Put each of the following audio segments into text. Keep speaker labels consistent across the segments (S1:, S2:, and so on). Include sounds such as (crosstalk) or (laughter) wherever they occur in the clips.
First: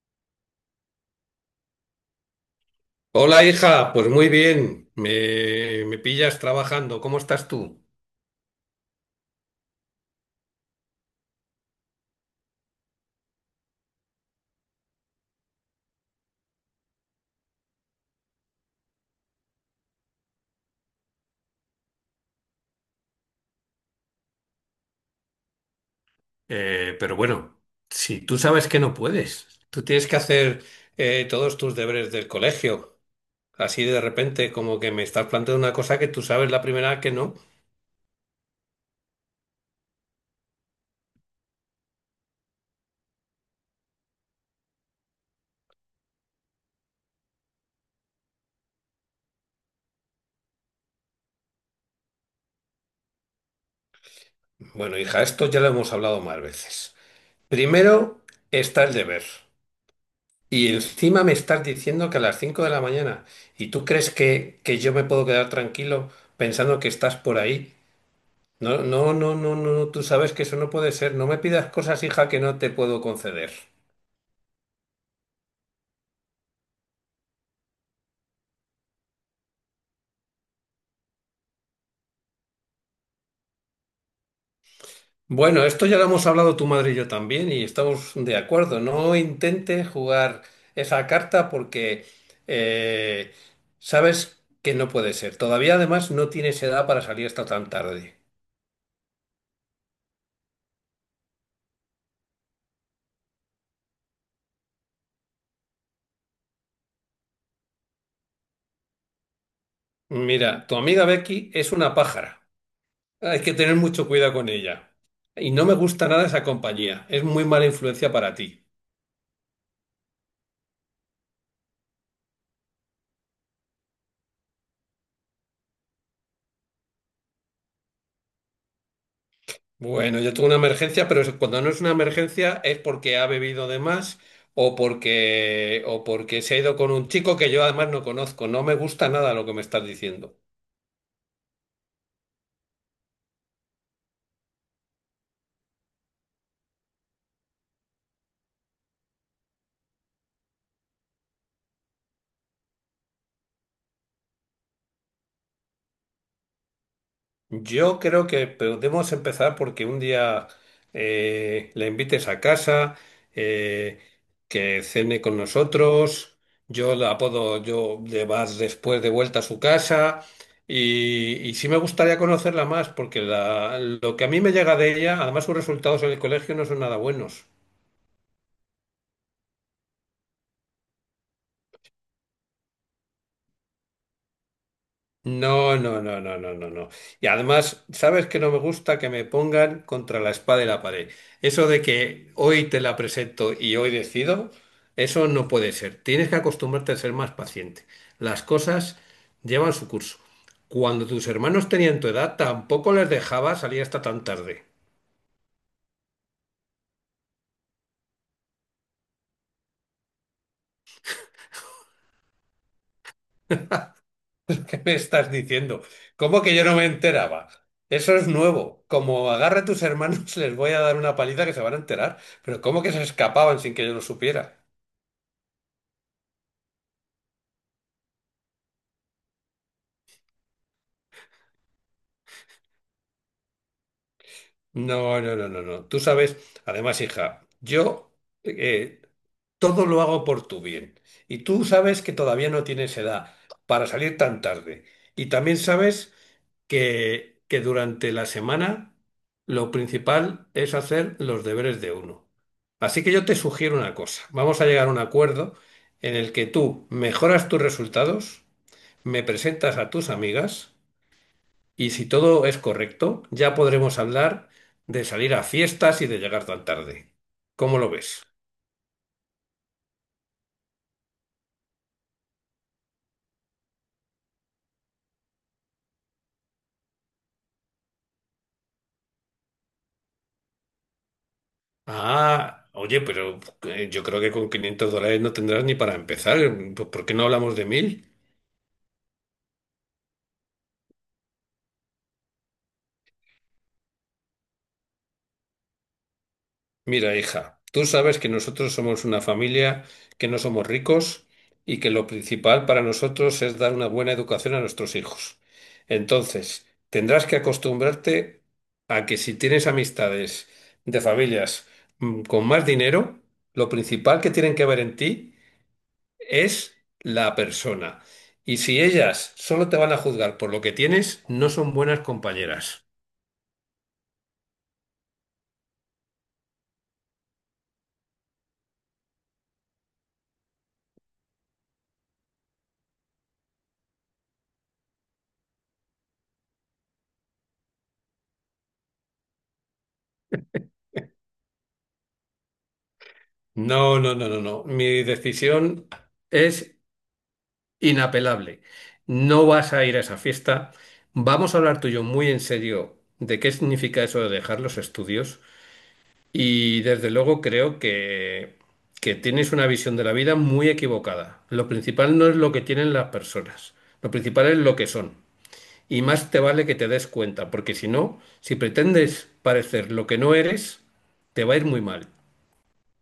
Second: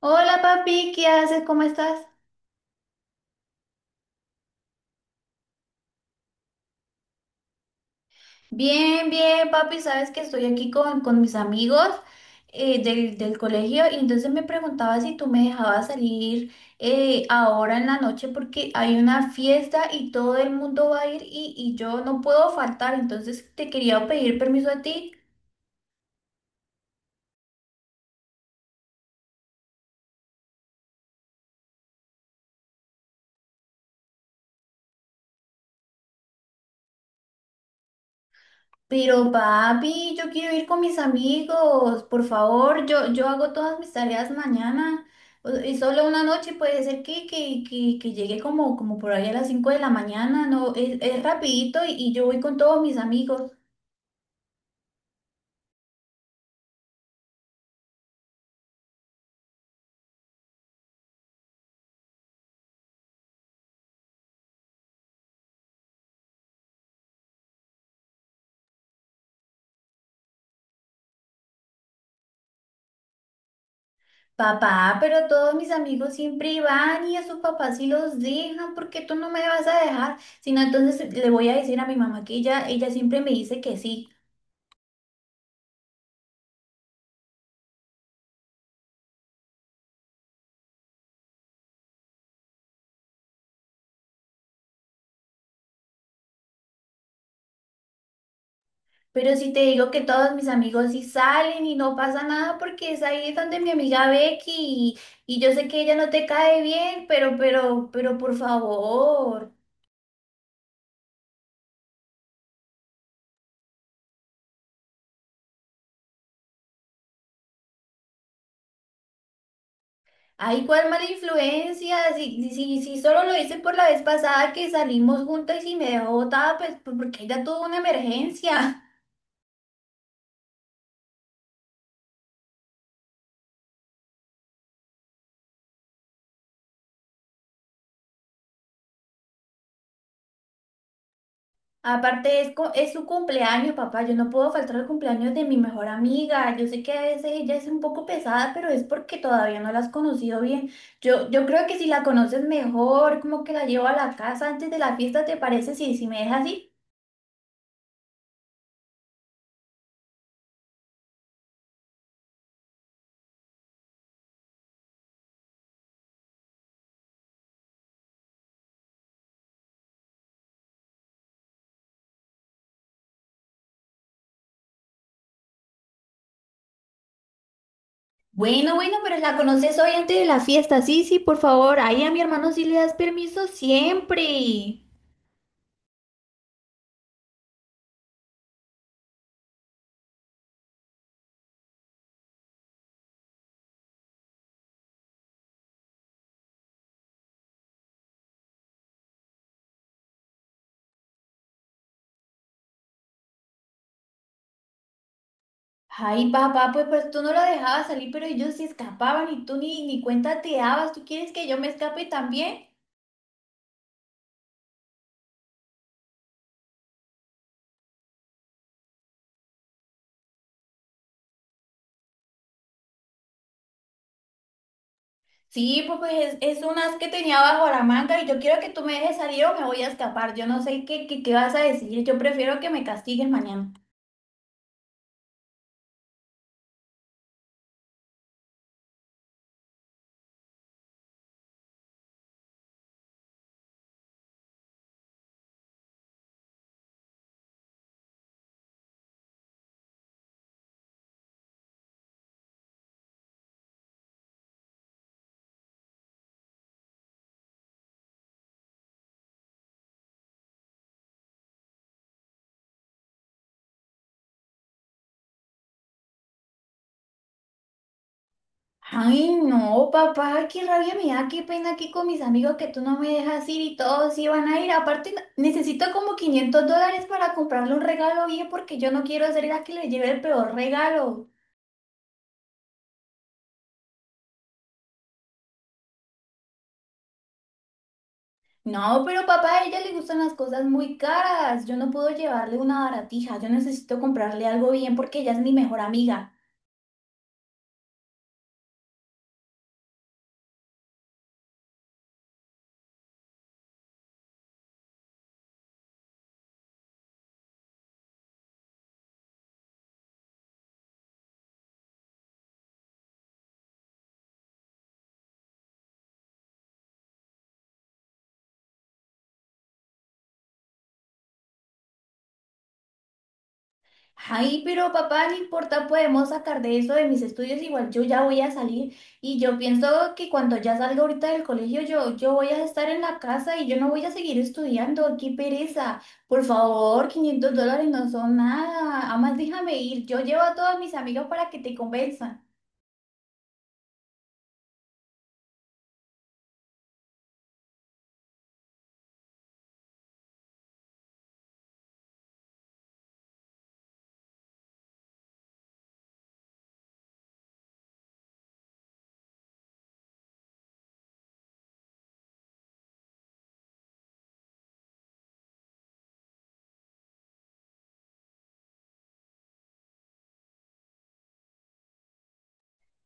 S1: Hola papi, ¿qué haces? ¿Cómo estás?
S2: Hola hija, pues muy bien, me pillas trabajando, ¿cómo estás tú?
S1: Bien, bien, papi, sabes que estoy aquí con mis amigos del colegio y entonces me preguntaba si tú me dejabas salir ahora en la noche porque hay una fiesta y todo el mundo va a ir y yo no puedo faltar, entonces te quería pedir permiso a ti.
S2: Pero bueno, si tú sabes que no puedes, tú tienes que hacer todos tus deberes del colegio, así de repente como que me estás planteando una cosa que tú sabes la primera vez que no.
S1: Pero papi, yo quiero ir con mis amigos, por favor, yo hago todas mis tareas mañana y solo una noche puede ser que llegue como por ahí a las 5 de la mañana, no, es rapidito y yo voy con todos mis amigos.
S2: Bueno hija, esto ya lo hemos hablado más veces. Primero está el deber y encima me estás diciendo que a las 5 de la mañana y tú crees que, yo me puedo quedar tranquilo pensando que estás por ahí. No, no, no, no, no, no, tú sabes que eso no puede ser. No me pidas cosas, hija, que no te puedo conceder.
S1: Papá, pero todos mis amigos siempre van y a sus papás sí los dejan, ¿por qué tú no me vas a dejar? Sino entonces le voy a decir a mi mamá que ella siempre me dice que sí.
S2: Bueno, esto ya lo hemos hablado tu madre y yo también y estamos de acuerdo. No intentes jugar esa carta porque eh, sabes que no puede ser. Todavía además no tienes edad para salir hasta tan tarde.
S1: Pero si te digo que todos mis amigos sí salen y no pasa nada porque es ahí donde mi amiga Becky y yo sé que ella no te cae bien, pero por favor.
S2: Mira, tu amiga Becky es una pájara. Hay que tener mucho cuidado con ella. Y no me gusta nada esa compañía. Es muy mala influencia para ti.
S1: Ay, cuál mala influencia. Si, si, si solo lo hice por la vez pasada que salimos juntas y me dejó botada, pues, porque ella tuvo una emergencia.
S2: Bueno, yo tengo una emergencia, pero eso- cuando no es una emergencia es porque ha bebido de más o porque se ha ido con un chico que yo además no conozco. No me gusta nada lo que me estás diciendo.
S1: Aparte, es su cumpleaños, papá. Yo no puedo faltar al cumpleaños de mi mejor amiga. Yo sé que a veces ella es un poco pesada, pero es porque todavía no la has conocido bien. Yo creo que si la conoces mejor, como que la llevo a la casa antes de la fiesta, ¿te parece? Sí, si me dejas así.
S2: Yo creo que podemos empezar porque un día la invites a casa, eh, que cene con nosotros, yo la puedo, yo le vas después de vuelta a su casa y sí me gustaría conocerla más porque lo que a mí me llega de ella, además sus resultados en el colegio no son nada buenos.
S1: Bueno, bueno, pero la conoces hoy antes de la fiesta. Sí, sí, por favor. Ahí a mi hermano sí le das permiso siempre.
S2: No, no, no, no, no, no, no. Y además, ¿sabes que no me gusta que me pongan contra la espada y la pared? Eso de que hoy te la presento y hoy decido, eso no puede ser. Tienes que acostumbrarte a ser más paciente. Las cosas llevan su curso. Cuando tus hermanos tenían tu edad, tampoco les dejaba salir hasta tan tarde.
S1: Ay, papá, pues, pues tú no lo dejabas salir, pero ellos se escapaban y tú ni cuenta te dabas. ¿Tú quieres que yo me escape también?
S2: (laughs) ¿Qué me estás diciendo? ¿Cómo que yo no me enteraba? Eso es nuevo. Como agarre a tus hermanos, (laughs) les voy a dar una paliza que se van a enterar. Pero ¿cómo que se escapaban sin que yo lo supiera?
S1: Sí, pues pues, es unas que tenía bajo la manga y yo quiero que tú me dejes salir o me voy a escapar. Yo no sé qué vas a decir. Yo prefiero que me castigues mañana.
S2: No, no, no, no, no. Tú sabes, además, hija, yo eh, todo lo hago por tu bien. Y tú sabes que todavía no tienes edad para salir tan tarde. Y también sabes que, durante la semana lo principal es hacer los deberes de uno. Así que yo te sugiero una cosa. Vamos a llegar a un acuerdo en el que tú mejoras tus resultados, me presentas a tus amigas. Y si todo es correcto, ya podremos hablar de salir a fiestas y de llegar tan tarde. ¿Cómo lo ves?
S1: Ay, no, papá, qué rabia me da, qué pena aquí con mis amigos que tú no me dejas ir y todos iban a ir. Aparte, necesito como $500 para comprarle un regalo bien porque yo no quiero ser la que le lleve el peor regalo.
S2: Ah, oye, pero yo creo que con $500 no tendrás ni para empezar. Por qué no hablamos de 1000?
S1: No, pero papá, a ella le gustan las cosas muy caras. Yo no puedo llevarle una baratija. Yo necesito comprarle algo bien porque ella es mi mejor amiga.
S2: Mira, hija, tú sabes que nosotros somos una familia, que no somos ricos y que lo principal para nosotros es dar una buena educación a nuestros hijos. Entonces, tendrás que acostumbrarte a que si tienes amistades de familias con más dinero, lo principal que tienen que ver en ti es la persona. Y si ellas solo te van a juzgar por lo que tienes, no son buenas compañeras.
S1: Ay, pero papá, no importa, podemos sacar de eso de mis estudios, igual yo ya voy a salir y yo pienso que cuando ya salga ahorita del colegio yo voy a estar en la casa y yo no voy a seguir estudiando, qué pereza, por favor, $500 no son nada, además déjame ir, yo llevo a todas mis amigos para que te convenzan.
S2: No, no, no, no, no. Mi decisión es inapelable. No vas a ir a esa fiesta. Vamos a hablar tú y yo muy en serio de qué significa eso de dejar los estudios. Y desde luego creo que, tienes una visión de la vida muy equivocada. Lo principal no es lo que tienen las personas, lo principal es lo que son. Y más te vale que te des cuenta, porque si no, si pretendes parecer lo que no eres, te va a ir muy mal.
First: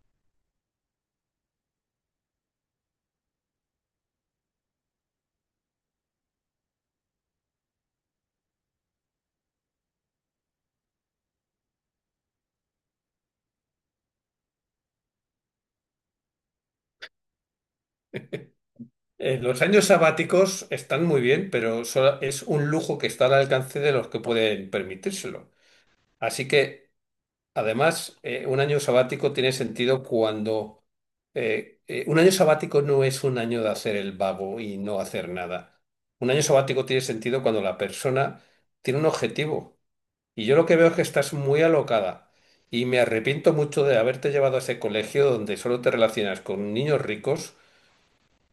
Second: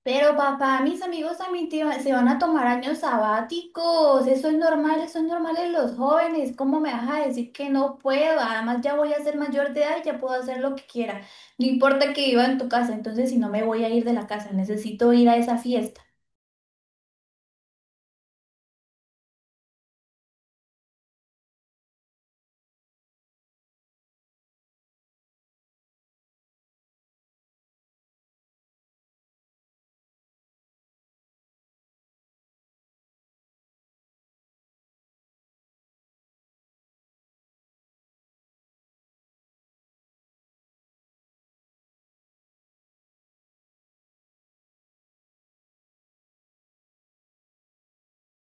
S1: Pero papá, mis amigos también se van a tomar años sabáticos. Eso es normal en los jóvenes. ¿Cómo me vas a decir que no puedo? Además ya voy a ser mayor de edad y ya puedo hacer lo que quiera. No importa que viva en tu casa, entonces si no me voy a ir de la casa, necesito ir a esa fiesta.
S2: Los años sabáticos están muy bien, pero solo- es un lujo que está al alcance de los que pueden permitírselo. Así que, además, un año sabático tiene sentido un año sabático no es un año de hacer el vago y no hacer nada. Un año sabático tiene sentido cuando la persona tiene un objetivo. Y yo lo que veo es que estás muy alocada. Y me arrepiento mucho de haberte llevado a ese colegio donde solo te relacionas con niños ricos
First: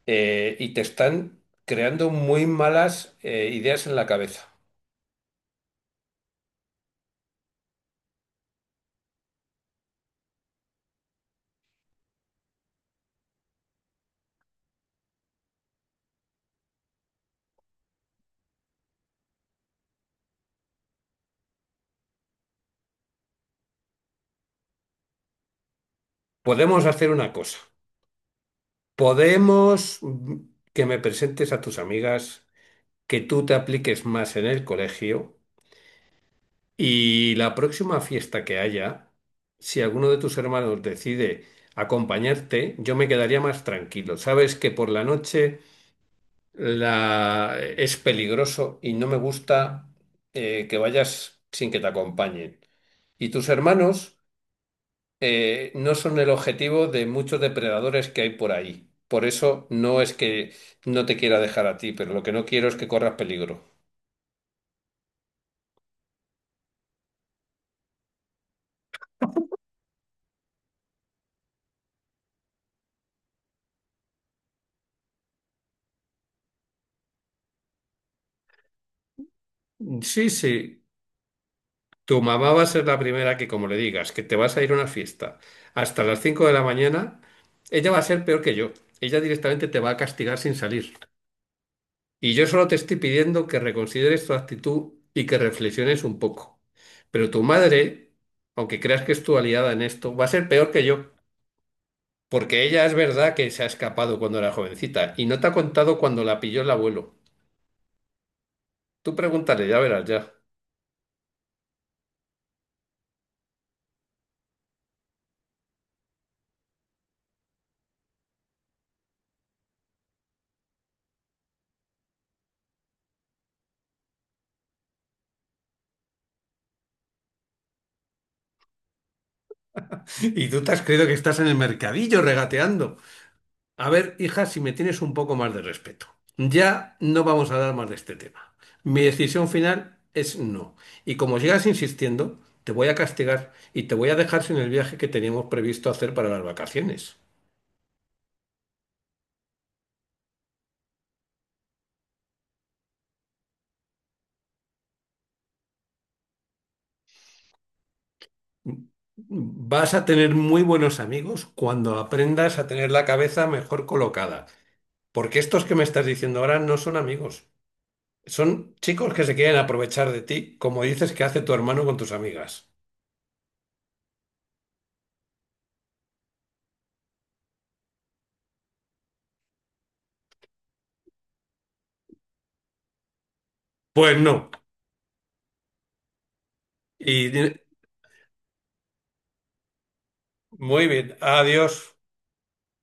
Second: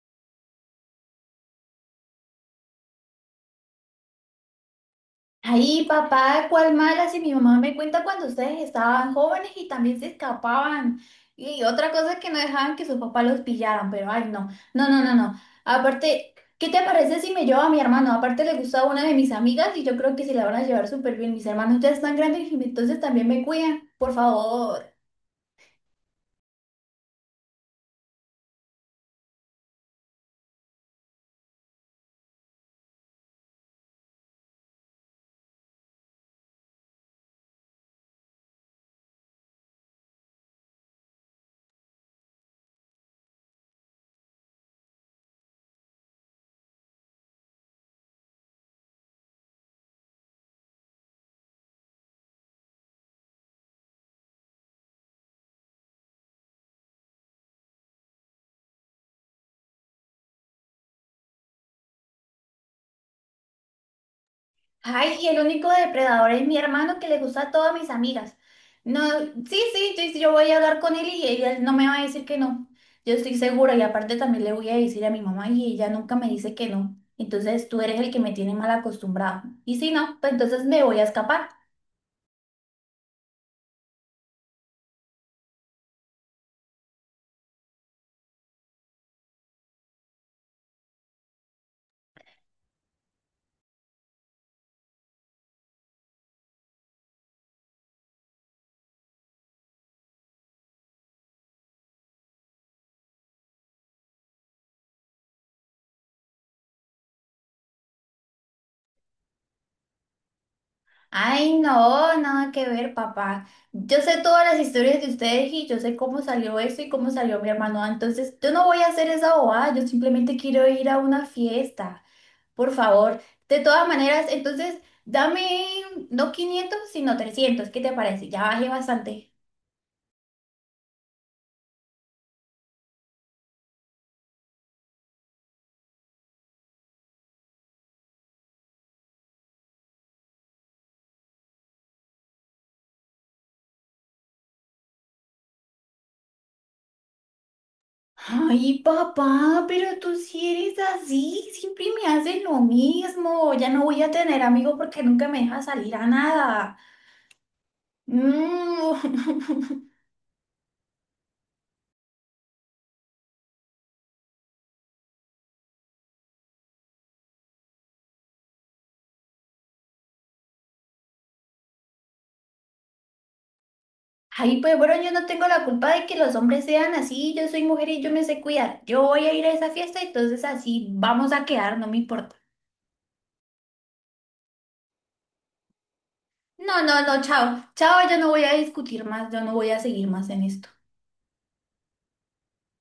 S2: y te están creando muy malas ideas en la cabeza.
S1: Ay, papá, cuál mala, si mi mamá me cuenta cuando ustedes estaban jóvenes y también se escapaban. Y otra cosa es que no dejaban que sus papás los pillaran, pero ay, no, no, no, no, no. Aparte, ¿qué te parece si me llevo a mi hermano? Aparte le gustaba una de mis amigas y yo creo que se la van a llevar súper bien. Mis hermanos ya están grandes y entonces también me cuidan. Por favor.
S2: Podemos hacer una cosa. Podemos que me presentes a tus amigas, que tú te apliques más en el colegio y la próxima fiesta que haya, si alguno de tus hermanos decide acompañarte, yo me quedaría más tranquilo. Sabes que por la noche es peligroso y no me gusta que vayas sin que te acompañen. Y tus hermanos... no son el objetivo de muchos depredadores que hay por ahí. Por eso no es que no te quiera dejar a ti, pero lo que no quiero es que corras peligro.
S1: Ay, y el único depredador es mi hermano que le gusta a todas mis amigas. No, sí, sí, sí, sí, yo voy a hablar con él y ella no me va a decir que no. Yo estoy segura y aparte también le voy a decir a mi mamá y ella nunca me dice que no. Entonces tú eres el que me tiene mal acostumbrado. Y si no,
S2: Sí,
S1: pues entonces me
S2: sí.
S1: voy a escapar.
S2: Tu mamá va a ser la primera que, como le digas, que te vas a ir a una fiesta hasta las 5 de la mañana, ella va a ser peor que yo. Ella directamente te va a castigar sin salir. Y yo solo te estoy pidiendo que reconsideres tu actitud y que reflexiones un poco. Pero tu madre, aunque creas que es tu aliada en esto, va a ser peor que yo. Porque ella es verdad que se ha escapado cuando era jovencita y no te ha contado cuando la pilló el abuelo. Tú pregúntale, ya verás ya.
S1: Ay, no, nada que ver, papá. Yo sé todas las historias de ustedes y yo sé cómo salió eso y cómo salió mi hermano. Entonces yo no voy a hacer esa bobada, yo simplemente quiero ir a una fiesta. Por favor, de todas maneras, entonces dame no 500 sino 300, ¿qué te parece? Ya bajé bastante.
S2: Y tú te has creído que estás en el mercadillo regateando. A ver, hija, si me tienes un poco más de respeto. Ya no vamos a hablar más de este tema. Mi decisión final es no. Y como sigas insistiendo, te voy a castigar y te voy a dejar sin el viaje que teníamos previsto hacer para las vacaciones.
S1: Ay, papá, pero tú sí eres así, siempre me haces lo mismo. Ya no voy a tener amigos porque nunca me dejas salir a nada. Mm.
S2: Vas a tener muy buenos amigos cuando aprendas a tener la cabeza mejor colocada. Porque estos que me estás diciendo ahora no son amigos. Son chicos que se quieren aprovechar de ti, como dices que hace tu hermano con tus amigas.
S1: (laughs) Ay, pues bueno, yo no tengo la culpa de que los hombres sean así. Yo soy mujer y yo me sé cuidar. Yo voy a ir a esa fiesta, entonces así vamos a quedar, no me importa.
S2: Pues no.
S1: No, no, no,
S2: Y di-
S1: chao. Chao, yo no voy a discutir más, yo no voy a seguir más en esto.
S2: Muy bien, adiós.